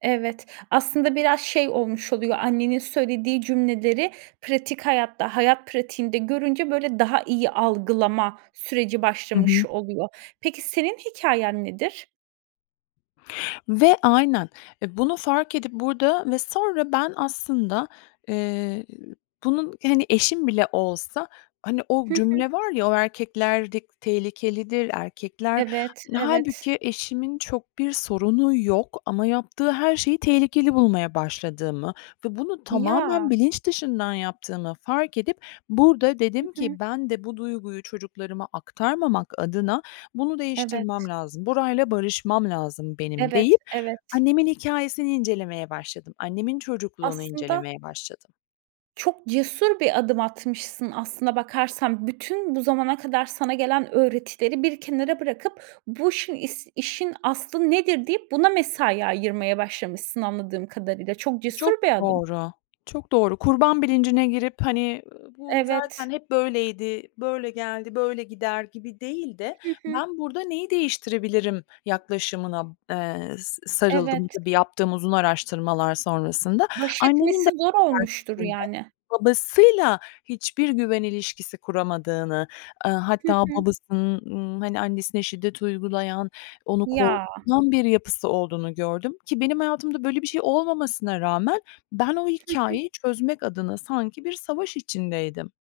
Evet. Aslında biraz şey olmuş oluyor. Annenin söylediği cümleleri pratik hayatta, hayat pratiğinde görünce, böyle, daha iyi algılama süreci Hı başlamış hı. oluyor. Peki, senin hikâyen nedir? Ve aynen! E, bunu fark edip burada ve sonra ben aslında, eee, e ü bunun, hani, eşim bile olsa. Hani o Hı hı. cümle var ya, o erkekler dik tehlikelidir, erkekler Evet, Hani, evet! hâlbuki eşimin çok bir sorunu yok ama yaptığı her şeyi tehlikeli bulmaya başladığımı ve bunu tamamen Ya! bilinç dışından yaptığımı fark edip, burada Hı dedim hı. ki, "Ben de bu duyguyu çocuklarıma aktarmamak adına bunu değiştirmem Evet. lazım. Burayla barışmam lazım benim." Evet, deyip evet. annemin hikâyesini incelemeye başladım. Annemin çocukluğunu Aslında incelemeye başladım. Çok cesur bir adım atmışsın aslına bakarsan. Bütün bu zamana kadar sana gelen öğretileri bir kenara bırakıp bu işin is işin aslı nedir, deyip buna mesai ayırmaya başlamışsın anladığım kadarıyla. Çok cesur Çok bir adım. doğru! Çok doğru. Kurban bilincine girip, hani, bu Evet. zaten hep böyleydi -böyle geldi, böyle gider gibi değil de. Hı hı. "Ben burada neyi değiştirebilirim?" yaklaşımına b eee, s sarıldım. Evet. Tabii, yaptığım uzun araştırmalar sonrasında Baş annemin de etmesi zor [unintelligible] olmuştur şeklinde yani. babasıyla hiçbir güven ilişkisi kuramadığını, ııı, Hı hatta hı. babasının, ııı, hani, annesine şiddet uygulayan, onu Ya! korkutan bir yapısı olduğunu gördüm ki benim hayatımda böyle bir şey olmamasına rağmen ben o Hı hı. hikâyeyi çözmek adına sanki bir savaş içindeydim.